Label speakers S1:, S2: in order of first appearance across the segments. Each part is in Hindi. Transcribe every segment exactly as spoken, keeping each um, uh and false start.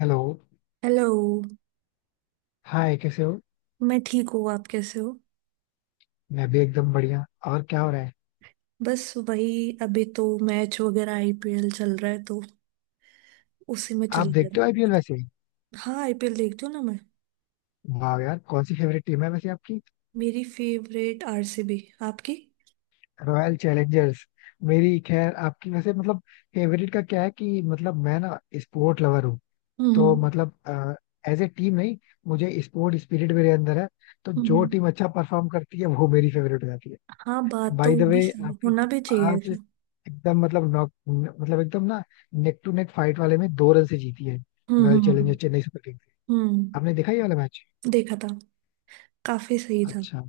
S1: हेलो।
S2: हेलो।
S1: हाय, कैसे हो?
S2: मैं ठीक हूँ, आप कैसे हो?
S1: मैं भी एकदम बढ़िया। और क्या हो रहा है?
S2: बस वही। अभी तो मैच वगैरह, आईपीएल चल रहा है तो उसी में
S1: आप
S2: चल रहा
S1: देखते हो आईपीएल
S2: है।
S1: वैसे?
S2: हाँ, आईपीएल देखती हूँ ना मैं।
S1: वाह यार, कौन सी फेवरेट टीम है वैसे आपकी?
S2: मेरी फेवरेट आरसीबी। आपकी?
S1: Royal Challengers. मेरी खैर, आपकी वैसे मतलब फेवरेट का क्या है कि मतलब मैं ना स्पोर्ट लवर हूँ। तो
S2: हम्म।
S1: मतलब एज ए टीम नहीं, मुझे स्पोर्ट स्पिरिट मेरे अंदर है। तो जो
S2: हम्म।
S1: टीम अच्छा परफॉर्म करती है वो मेरी फेवरेट हो जाती है।
S2: हाँ, बात तो
S1: बाय द
S2: भी
S1: वे,
S2: सही-
S1: आपकी
S2: होना भी
S1: टीम
S2: चाहिए
S1: आज
S2: ऐसा।
S1: एकदम मतलब नॉक मतलब एकदम ना नेक टू नेक फाइट वाले में दो रन से जीती है।
S2: हम्म।
S1: रॉयल
S2: हम्म।
S1: Challengers Chennai Super.
S2: हम्म।
S1: आपने देखा ये वाला मैच?
S2: देखा था। काफी सही था।
S1: अच्छा।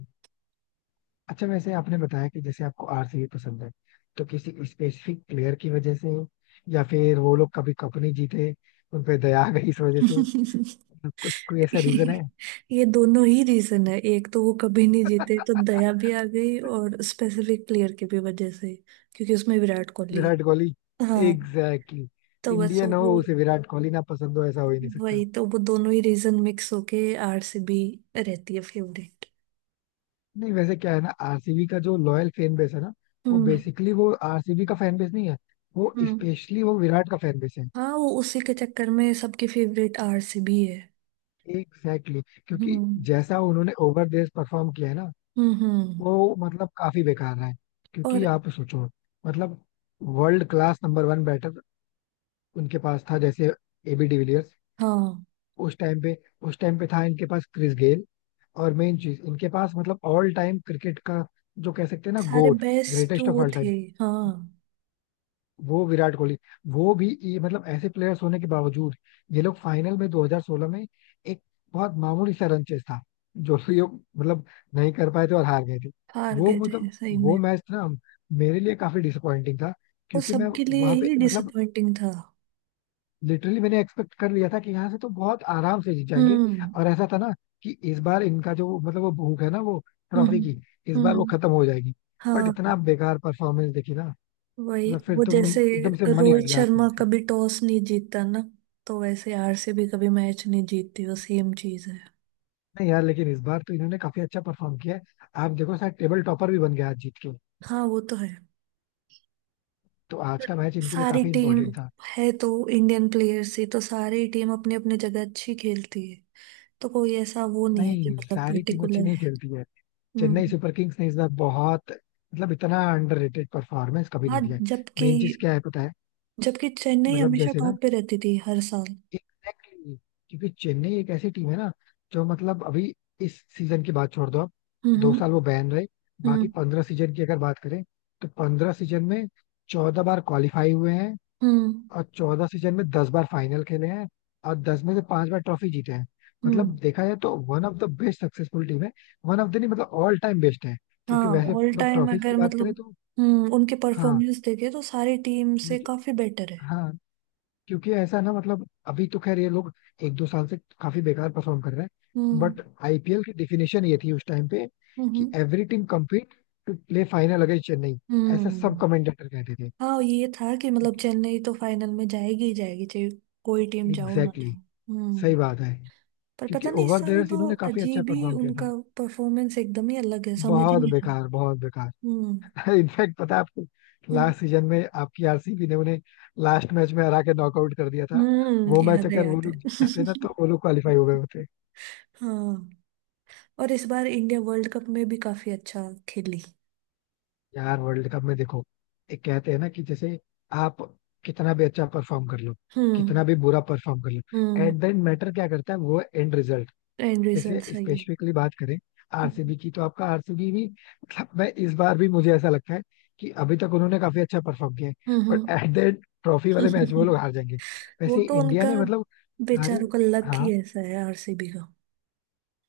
S1: अच्छा, वैसे आपने बताया कि जैसे आपको आरसीबी पसंद है, तो किसी स्पेसिफिक प्लेयर की वजह से, या फिर वो लोग कभी कप नहीं जीते उन पे दया आ गई इस वजह से, मतलब कुछ कोई ऐसा रीजन है?
S2: ये दोनों ही रीजन है, एक तो वो कभी नहीं जीते तो दया भी आ गई, और स्पेसिफिक प्लेयर की भी वजह से, क्योंकि उसमें विराट कोहली।
S1: विराट कोहली।
S2: हाँ।
S1: Exactly exactly.
S2: तो बस
S1: इंडियन
S2: वो।
S1: हो उसे विराट कोहली ना पसंद हो, ऐसा हो ही नहीं सकता।
S2: वही तो, वो दोनों ही रीजन मिक्स होके आरसीबी रहती है फेवरेट।
S1: नहीं, वैसे क्या है ना, आरसीबी का जो लॉयल फैन बेस है ना, वो
S2: हम्म।
S1: बेसिकली वो आरसीबी का फैन बेस नहीं है, वो
S2: हम्म।
S1: स्पेशली वो विराट का फैन बेस है।
S2: हाँ, वो उसी के चक्कर में सबकी फेवरेट आरसीबी है।
S1: Exactly exactly. क्योंकि
S2: हम्म।
S1: जैसा उन्होंने ओवर परफॉर्म किया है ना,
S2: हम्म। हम्म।
S1: वो मतलब काफी बेकार है। क्योंकि
S2: और
S1: आप सोचो, मतलब world class number one batter उनके पास था। जैसे एबी डिविलियर्स
S2: हाँ,
S1: उस टाइम पे। उस टाइम पे था इनके पास क्रिस गेल। और मेन चीज इनके पास मतलब ऑल टाइम क्रिकेट का जो कह सकते हैं ना
S2: सारे
S1: गोट,
S2: बेस्ट
S1: ग्रेटेस्ट ऑफ
S2: वो
S1: ऑल
S2: थे।
S1: टाइम,
S2: हाँ,
S1: वो विराट कोहली। वो भी ये मतलब ऐसे प्लेयर्स होने के बावजूद ये लोग फाइनल में दो हज़ार सोलह में एक बहुत मामूली सा रन चेस था जो कि ये मतलब नहीं कर पाए थे और हार गए थे।
S2: हार
S1: वो
S2: गए थे
S1: मतलब
S2: सही में।
S1: वो मैच ना मेरे लिए काफी डिसअपॉइंटिंग था।
S2: वो
S1: क्योंकि मैं
S2: सबके लिए
S1: वहां पे
S2: ही
S1: मतलब
S2: डिसअपॉइंटिंग था।
S1: लिटरली मैंने एक्सपेक्ट कर लिया था कि यहाँ से तो बहुत आराम से जीत जाएंगे।
S2: हम्म।
S1: और ऐसा था ना कि इस बार इनका जो मतलब वो भूख है ना, वो
S2: हम्म।
S1: ट्रॉफी की इस बार वो
S2: हम्म,
S1: खत्म हो जाएगी। बट
S2: हाँ।
S1: इतना बेकार परफॉर्मेंस देखी ना,
S2: वही
S1: मतलब फिर
S2: वो,
S1: तो
S2: जैसे
S1: एकदम से मन ही हट
S2: रोहित
S1: गया।
S2: शर्मा कभी टॉस नहीं जीतता ना, तो वैसे आरसीबी कभी मैच नहीं जीतती, वो सेम चीज है।
S1: नहीं यार, लेकिन इस बार तो इन्होंने काफी अच्छा परफॉर्म किया है। आप देखो, शायद टेबल टॉपर भी बन गया आज जीत के।
S2: हाँ वो तो है।
S1: तो आज का मैच इनके लिए
S2: सारी
S1: काफी
S2: टीम
S1: इंपॉर्टेंट था।
S2: है तो इंडियन प्लेयर्स ही, तो सारी टीम अपनी अपनी जगह अच्छी खेलती है, तो कोई ऐसा वो नहीं है कि
S1: नहीं,
S2: मतलब
S1: सारी टीम अच्छी
S2: पर्टिकुलर।
S1: नहीं खेलती है।
S2: हम्म।
S1: चेन्नई सुपर किंग्स ने इस बार बहुत मतलब इतना अंडररेटेड परफॉर्मेंस कभी
S2: हाँ।
S1: नहीं दिया है।
S2: जबकि
S1: मेन चीज क्या है पता है?
S2: जबकि चेन्नई
S1: मतलब
S2: हमेशा
S1: जैसे ना,
S2: टॉप पे रहती थी हर साल।
S1: एग्जैक्टली। क्योंकि चेन्नई एक ऐसी टीम है ना जो मतलब अभी इस सीजन की बात छोड़ दो आप, दो साल
S2: हम्म।
S1: वो बैन रहे, बाकी
S2: हम्म।
S1: पंद्रह सीजन की अगर बात करें, तो पंद्रह सीजन में चौदह बार क्वालिफाई हुए हैं।
S2: हम्म।
S1: और चौदह सीजन में दस बार फाइनल खेले हैं, और दस में से पांच बार ट्रॉफी जीते हैं। मतलब
S2: हम्म।
S1: देखा जाए तो one of the best successful team है। वन ऑफ द नहीं, मतलब ऑल टाइम बेस्ट है।
S2: हाँ,
S1: क्योंकि वैसे
S2: ऑल
S1: बट
S2: टाइम
S1: ट्रॉफीज की
S2: अगर
S1: बात
S2: मतलब,
S1: करें तो
S2: हम्म उनके
S1: हाँ।
S2: परफॉर्मेंस देखे तो सारी टीम से
S1: लेकिन-
S2: काफी बेटर है।
S1: हाँ, क्योंकि ऐसा ना मतलब अभी तो खैर ये लोग एक दो साल से काफी बेकार परफॉर्म कर रहे हैं,
S2: हम्म।
S1: बट आईपीएल की डिफिनेशन ये थी उस टाइम पे कि
S2: हम्म।
S1: Every team compete to play final against Chennai. ऐसा सब
S2: हम्म।
S1: कमेंटेटर कहते थे।
S2: हाँ, ये था कि मतलब
S1: क्योंकि
S2: चेन्नई तो फाइनल में जाएगी ही जाएगी, चाहे कोई टीम जाओ ना
S1: एग्जैक्टली exactly,
S2: जाओ।
S1: सही
S2: हम्म।
S1: बात है।
S2: पर पता
S1: क्योंकि
S2: नहीं, इस
S1: ओवर द
S2: साल
S1: इयर्स
S2: तो
S1: इन्होंने काफी अच्छा
S2: अजीब ही
S1: परफॉर्म किया
S2: उनका
S1: था।
S2: परफॉर्मेंस एकदम ही अलग है, समझ ही
S1: बहुत
S2: नहीं आया।
S1: बेकार, बहुत बेकार।
S2: हम्म।
S1: इनफैक्ट पता है आपको,
S2: हम्म।
S1: लास्ट सीजन में आपकी आरसीबी ने उन्हें लास्ट मैच में हरा के नॉकआउट कर दिया था।
S2: हम्म,
S1: वो मैच
S2: याद है
S1: अगर वो
S2: याद है।
S1: लोग जीत जाते ना, तो वो लोग क्वालिफाई हो गए होते।
S2: हाँ। और इस बार इंडिया वर्ल्ड कप में भी काफी अच्छा खेली।
S1: यार वर्ल्ड कप में देखो, एक कहते हैं ना कि जैसे आप कितना भी अच्छा परफॉर्म कर लो,
S2: हम्म।
S1: कितना भी बुरा परफॉर्म कर लो,
S2: हम्म।
S1: एट द मैटर क्या करता है वो एंड रिजल्ट।
S2: एंड रिजल्ट
S1: जैसे
S2: सही है।
S1: स्पेसिफिकली बात करें
S2: हम्म।
S1: आरसीबी की, तो आपका आरसीबी भी मतलब मैं इस बार भी मुझे ऐसा लगता है कि अभी तक उन्होंने काफी अच्छा परफॉर्म किया है, बट
S2: हम्म।
S1: एट द एंड ट्रॉफी वाले मैच में वो लोग हार जाएंगे।
S2: वो
S1: वैसे
S2: तो
S1: इंडिया
S2: उनका,
S1: ने मतलब सारे,
S2: बेचारों का लक ही
S1: हाँ
S2: ऐसा है आरसीबी का।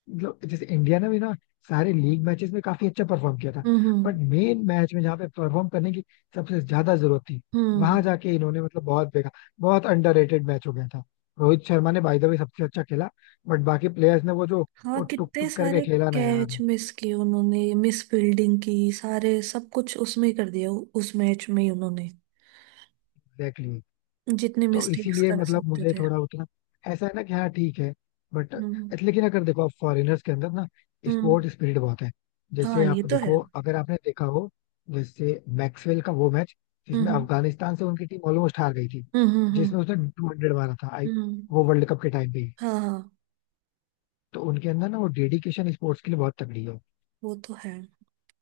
S1: मतलब जैसे इंडिया ने भी ना सारे लीग मैचेस में काफी अच्छा परफॉर्म किया था,
S2: हम्म।
S1: बट मेन मैच में जहाँ पे परफॉर्म करने की सबसे ज्यादा जरूरत थी,
S2: हम्म।
S1: वहां जाके इन्होंने मतलब बहुत बेकार, बहुत अंडररेटेड मैच हो गया था। रोहित शर्मा ने बाय द वे सबसे अच्छा खेला, बट बाकी प्लेयर्स ने वो जो
S2: हाँ
S1: वो टुक
S2: कितने
S1: टुक करके
S2: सारे
S1: खेला ना
S2: कैच
S1: यार।
S2: मिस किए उन्होंने, मिस फील्डिंग की, सारे सब कुछ उसमें ही कर दिया, उ- उस मैच में ही उन्होंने
S1: एग्जैक्टली।
S2: जितने
S1: तो
S2: मिस्टेक्स
S1: इसीलिए
S2: कर
S1: मतलब
S2: सकते
S1: मुझे
S2: थे।
S1: थोड़ा उतना ऐसा है ना कि हाँ ठीक है बट।
S2: हम्म।
S1: लेकिन अगर देखो आप, फॉरेनर्स के अंदर ना
S2: हम्म।
S1: स्पोर्ट स्पिरिट बहुत है। जैसे
S2: हाँ, ये
S1: आप
S2: तो है।
S1: देखो, अगर आपने देखा हो, जैसे मैक्सवेल का वो मैच जिसमें
S2: हम्म।
S1: अफगानिस्तान से उनकी टीम ऑलमोस्ट हार गई थी,
S2: हम्म। हम्म,
S1: जिसमें उसने टू हंड्रेड मारा था, आई,
S2: हम्म,
S1: वो वर्ल्ड कप के टाइम पे ही।
S2: हाँ। हाँ
S1: तो उनके अंदर ना वो डेडिकेशन स्पोर्ट्स के लिए बहुत तगड़ी है।
S2: वो तो है।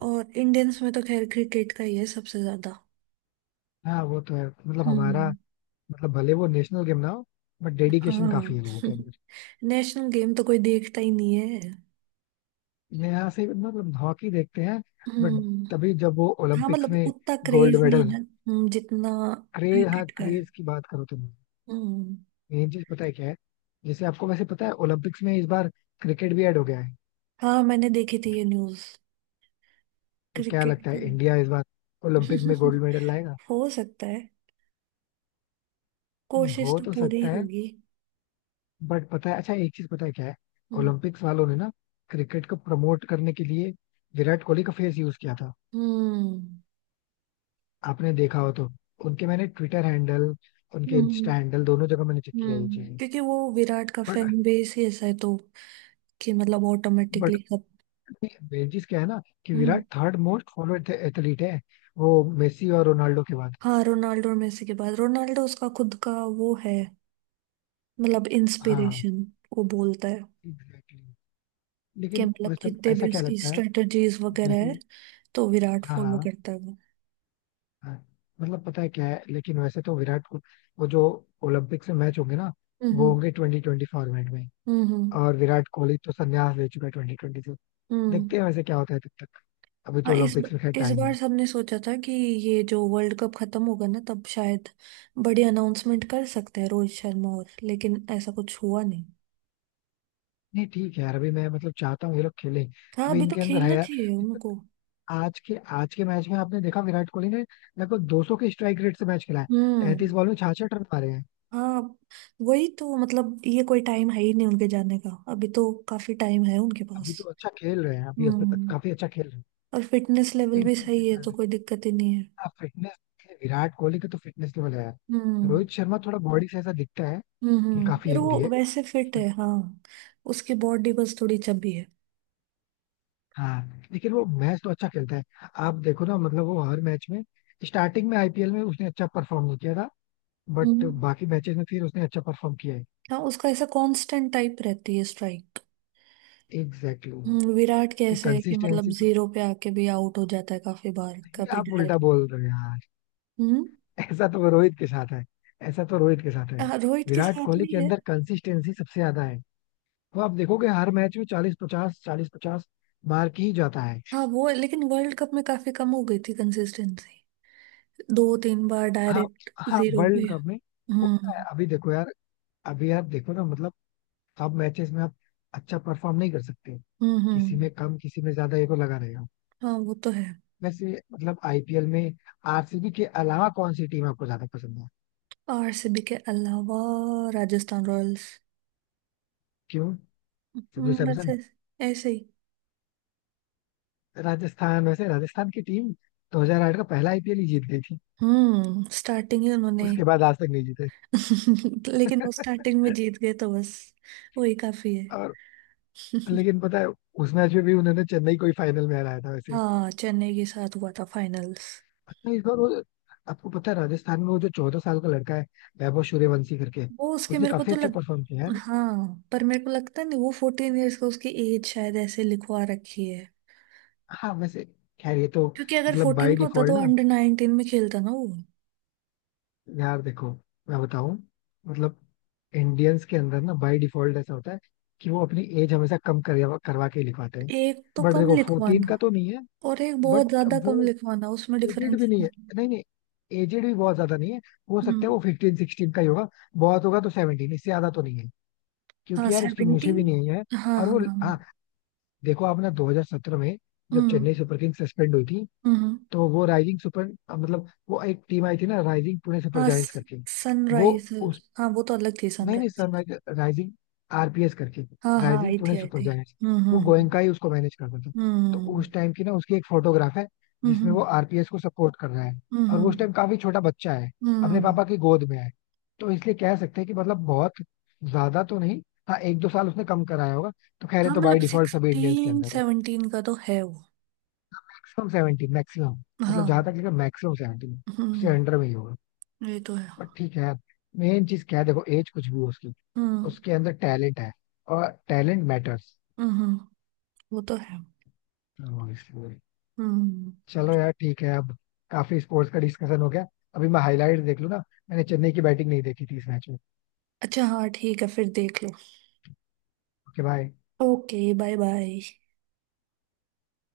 S2: और इंडियंस में तो खैर क्रिकेट का ही है सबसे ज्यादा।
S1: हाँ वो तो है, मतलब हमारा
S2: हम्म।
S1: मतलब भले वो नेशनल गेम ना हो, बट डेडिकेशन
S2: हाँ।
S1: काफी है लोगों के अंदर।
S2: नेशनल गेम तो कोई देखता ही नहीं है।
S1: मैं यहाँ से मतलब हॉकी देखते हैं, बट
S2: हम्म।
S1: तभी जब वो
S2: हाँ
S1: ओलंपिक्स
S2: मतलब
S1: में
S2: उतना
S1: गोल्ड
S2: क्रेज नहीं है
S1: मेडल।
S2: ना, हम्म, जितना
S1: क्रेज, हाँ
S2: क्रिकेट का है।
S1: क्रेज की बात करो तुम।
S2: हम्म।
S1: मेन चीज पता है क्या है? जैसे आपको वैसे पता है ओलंपिक्स में इस बार क्रिकेट भी ऐड हो गया है।
S2: हाँ, मैंने देखी थी ये न्यूज,
S1: तो क्या
S2: क्रिकेट
S1: लगता
S2: को।
S1: है इंडिया इस बार ओलंपिक में गोल्ड मेडल लाएगा?
S2: हो सकता है,
S1: नहीं,
S2: कोशिश
S1: हो
S2: तो
S1: तो
S2: पूरी
S1: सकता है
S2: होगी।
S1: बट पता है, अच्छा एक चीज पता है क्या है,
S2: हम्म।
S1: ओलंपिक्स वालों ने ना क्रिकेट को प्रमोट करने के लिए विराट कोहली का फेस यूज किया था।
S2: हम्म।
S1: आपने देखा हो तो, उनके मैंने ट्विटर हैंडल, उनके
S2: हम्म।
S1: इंस्टा हैंडल दोनों जगह मैंने चेक किया ये
S2: हम्म।
S1: चीज।
S2: क्योंकि वो विराट का फैन बेस ही ऐसा है, तो कि मतलब
S1: बट
S2: ऑटोमेटिकली सब।
S1: बेजिस क्या है ना कि
S2: हम्म।
S1: Virat third most followed athlete है, वो मेसी और रोनाल्डो के बाद।
S2: हाँ, रोनाल्डो और मेसी के बाद। रोनाल्डो उसका खुद का वो है, मतलब
S1: हाँ।
S2: इंस्पिरेशन। वो बोलता है
S1: एग्जैक्टली exactly.
S2: कि
S1: लेकिन
S2: मतलब
S1: वैसे
S2: जितने
S1: ऐसा
S2: भी
S1: क्या
S2: उसकी
S1: लगता है
S2: स्ट्रेटजीज वगैरह है,
S1: जैसे,
S2: तो विराट
S1: हाँ
S2: फॉलो
S1: हाँ
S2: करता है वो।
S1: हाँ, मतलब पता है क्या है, लेकिन वैसे तो विराट को वो जो ओलंपिक से मैच होंगे ना, वो
S2: हम्म।
S1: होंगे ट्वेंटी ट्वेंटी फॉर्मेट में,
S2: हम्म।
S1: और विराट कोहली तो संन्यास ले चुका है ट्वेंटी ट्वेंटी से।
S2: हम्म।
S1: देखते हैं वैसे क्या होता है तब तक, अभी तो
S2: हाँ, इस
S1: ओलंपिक्स में खैर
S2: इस
S1: टाइम
S2: बार
S1: है।
S2: सबने सोचा था कि ये जो वर्ल्ड कप खत्म होगा ना तब शायद बड़ी अनाउंसमेंट कर सकते हैं रोहित शर्मा, और लेकिन ऐसा कुछ हुआ नहीं।
S1: नहीं ठीक है यार, अभी मैं मतलब चाहता हूँ ये लोग खेलें।
S2: हाँ,
S1: अभी
S2: अभी तो
S1: इनके अंदर है
S2: खेलना
S1: यार।
S2: चाहिए उनको।
S1: आज के आज के मैच में आपने देखा विराट कोहली ने लगभग दो सौ के स्ट्राइक रेट से मैच खेला है।
S2: हम्म।
S1: तैंतीस बॉल में छियासठ रन मारे हैं।
S2: हाँ, वही तो, मतलब ये कोई टाइम है ही नहीं उनके जाने का, अभी तो काफी टाइम है उनके पास।
S1: अभी तो अच्छा खेल रहे हैं, अभी अभी तक
S2: हम्म।
S1: काफी अच्छा खेल रहे हैं।
S2: और फिटनेस लेवल
S1: लेकिन
S2: भी
S1: ठीक है
S2: सही है
S1: क्या
S2: तो
S1: है,
S2: कोई दिक्कत ही नहीं है।
S1: आप फिटनेस विराट कोहली का तो फिटनेस लेवल है यार।
S2: हम्म।
S1: रोहित शर्मा थोड़ा बॉडी से ऐसा दिखता है
S2: हम्म।
S1: कि
S2: हम्म,
S1: काफी
S2: यार
S1: हेल्दी
S2: वो
S1: है।
S2: वैसे फिट है हाँ, उसकी बॉडी बस थोड़ी चबी है।
S1: हाँ लेकिन वो मैच तो अच्छा खेलता है। आप देखो ना, मतलब वो हर मैच में स्टार्टिंग में आईपीएल में उसने अच्छा परफॉर्म नहीं किया था, बट
S2: हम्म।
S1: बाकी मैचेस में फिर उसने अच्छा परफॉर्म किया है।
S2: हाँ, उसका ऐसा कांस्टेंट टाइप रहती है स्ट्राइक।
S1: एग्जैक्टली
S2: हम्म,
S1: exactly.
S2: विराट कैसे है कि मतलब
S1: कंसिस्टेंसी तो
S2: जीरो पे आके भी आउट हो जाता है काफी बार,
S1: नहीं,
S2: कभी
S1: आप उल्टा
S2: डायरेक्ट।
S1: बोल रहे हैं।
S2: हम्म।
S1: ऐसा तो रोहित के साथ है। ऐसा तो रोहित के साथ है।
S2: हाँ, रोहित के
S1: विराट
S2: साथ
S1: कोहली
S2: भी
S1: के
S2: है।
S1: अंदर कंसिस्टेंसी सबसे ज्यादा है। वो आप देखोगे हर मैच में चालीस पचास चालीस पचास मार के ही जाता है।
S2: हाँ वो है, लेकिन वर्ल्ड कप में काफी कम हो गई थी कंसिस्टेंसी, दो तीन बार
S1: हाँ।
S2: डायरेक्ट
S1: हाँ
S2: जीरो पे।
S1: वर्ल्ड कप में होता है।
S2: हम्म।
S1: अभी देखो यार, अभी यार देखो ना मतलब सब मैचेस में आप अच्छा परफॉर्म नहीं कर सकते,
S2: हम्म।
S1: किसी
S2: हम्म,
S1: में कम किसी में ज्यादा ये को लगा रहेगा।
S2: हाँ वो तो है।
S1: वैसे मतलब आईपीएल में आरसीबी के अलावा कौन सी टीम आपको ज्यादा पसंद है?
S2: आरसीबी के अलावा राजस्थान रॉयल्स।
S1: क्यों? संजू
S2: हम्म बस
S1: सैमसन?
S2: ऐसे। ऐसे ही।
S1: राजस्थान, वैसे राजस्थान की टीम दो हज़ार आठ का पहला आईपीएल ही जीत गई।
S2: हम्म स्टार्टिंग ही उन्होंने।
S1: उसके बाद आज तक नहीं जीते।
S2: लेकिन वो स्टार्टिंग में जीत गए तो बस वही काफी है।
S1: और, लेकिन पता है, उस मैच में भी उन्होंने चेन्नई को ही फाइनल में हराया था वैसे।
S2: हाँ, चेन्नई के साथ हुआ था फाइनल्स।
S1: अच्छा, इस बार वो आपको पता है राजस्थान में वो जो चौदह साल का लड़का है, वैभव सूर्यवंशी करके,
S2: वो उसके
S1: उसने
S2: मेरे को
S1: काफी
S2: तो
S1: अच्छा
S2: लग,
S1: परफॉर्म किया यार।
S2: हाँ पर मेरे को लगता नहीं वो फोर्टीन इयर्स का, उसकी एज शायद ऐसे लिखवा रखी है,
S1: हाँ वैसे खैर ये तो
S2: क्योंकि अगर
S1: मतलब
S2: फोर्टीन
S1: बाय
S2: का होता
S1: डिफॉल्ट
S2: तो
S1: ना,
S2: अंडर नाइनटीन में खेलता ना वो।
S1: यार देखो मैं बताऊं, मतलब इंडियंस के अंदर ना बाय डिफॉल्ट ऐसा होता है कि वो अपनी एज हमेशा कम करवा करवा के ही लिखवाते हैं।
S2: एक तो
S1: बट
S2: कम
S1: देखो, फोर्टीन
S2: लिखवाना,
S1: का तो नहीं है,
S2: और एक
S1: बट
S2: बहुत ज्यादा
S1: वो
S2: कम लिखवाना, उसमें
S1: एजेड
S2: डिफरेंस।
S1: भी नहीं है। नहीं नहीं, एजेड भी बहुत ज्यादा नहीं है। हो सकता है
S2: हम्म।
S1: वो फिफ्टीन सिक्सटीन का ही होगा। बहुत होगा तो सेवनटीन, इससे ज्यादा तो नहीं है,
S2: हाँ,
S1: क्योंकि यार उसकी मूछें
S2: सेवनटीन।
S1: भी नहीं है।
S2: हाँ
S1: और
S2: हाँ
S1: वो
S2: हाँ।
S1: हाँ, देखो आपने दो हज़ार सत्रह में जब
S2: हम्म।
S1: चेन्नई सुपर किंग्स सस्पेंड हुई थी,
S2: हम्म।
S1: तो वो राइजिंग सुपर मतलब वो एक टीम आई थी ना राइजिंग पुणे सुपर
S2: हाँ
S1: जायंट्स करके। वो उस,
S2: सनराइजर्स, हाँ वो तो अलग थी
S1: नहीं नहीं सर
S2: सनराइजर्स।
S1: मैं, राइजिंग आरपीएस करके,
S2: हाँ हाँ
S1: राइजिंग
S2: आई थी
S1: पुणे
S2: आई
S1: सुपर
S2: थी।
S1: जायंट्स।
S2: हम्म।
S1: वो
S2: हम्म।
S1: गोयनका ही उसको मैनेज करता था। तो
S2: हम्म।
S1: उस टाइम की ना उसकी एक फोटोग्राफ है
S2: हम्म।
S1: जिसमें वो
S2: हम्म।
S1: आरपीएस को सपोर्ट कर रहा है, और वो
S2: हम्म।
S1: उस टाइम काफी छोटा बच्चा है,
S2: हम्म,
S1: अपने
S2: हम्म।
S1: पापा की गोद में है। तो इसलिए कह सकते हैं कि मतलब बहुत ज्यादा तो नहीं, हाँ एक दो साल उसने कम कराया होगा, तो खैर ये
S2: हाँ,
S1: तो
S2: मतलब
S1: बाई डिफॉल्ट सभी इंडियंस के
S2: सिक्सटीन
S1: अंदर है।
S2: सेवनटीन का तो है वो।
S1: मैक्सिमम सेवेंटी, मैक्सिमम मतलब जहां
S2: हाँ।
S1: तक लेकर मैक्सिमम सेवेंटी, उससे
S2: हम्म।
S1: अंडर में ही होगा।
S2: ये तो है।
S1: पर ठीक है यार, मेन चीज क्या है देखो, एज कुछ भी हो उसकी,
S2: हम्म।
S1: उसके अंदर टैलेंट है और टैलेंट मैटर्स।
S2: हम्म। हम्म, वो तो है।
S1: तो इसलिए
S2: हम्म।
S1: चलो यार ठीक है अब, काफी स्पोर्ट्स का डिस्कशन हो गया। अभी मैं हाईलाइट देख लूँ ना, मैंने चेन्नई की बैटिंग नहीं देखी थी इस मैच में।
S2: अच्छा हाँ ठीक है फिर देख लो।
S1: Okay bye.
S2: Okay bye bye.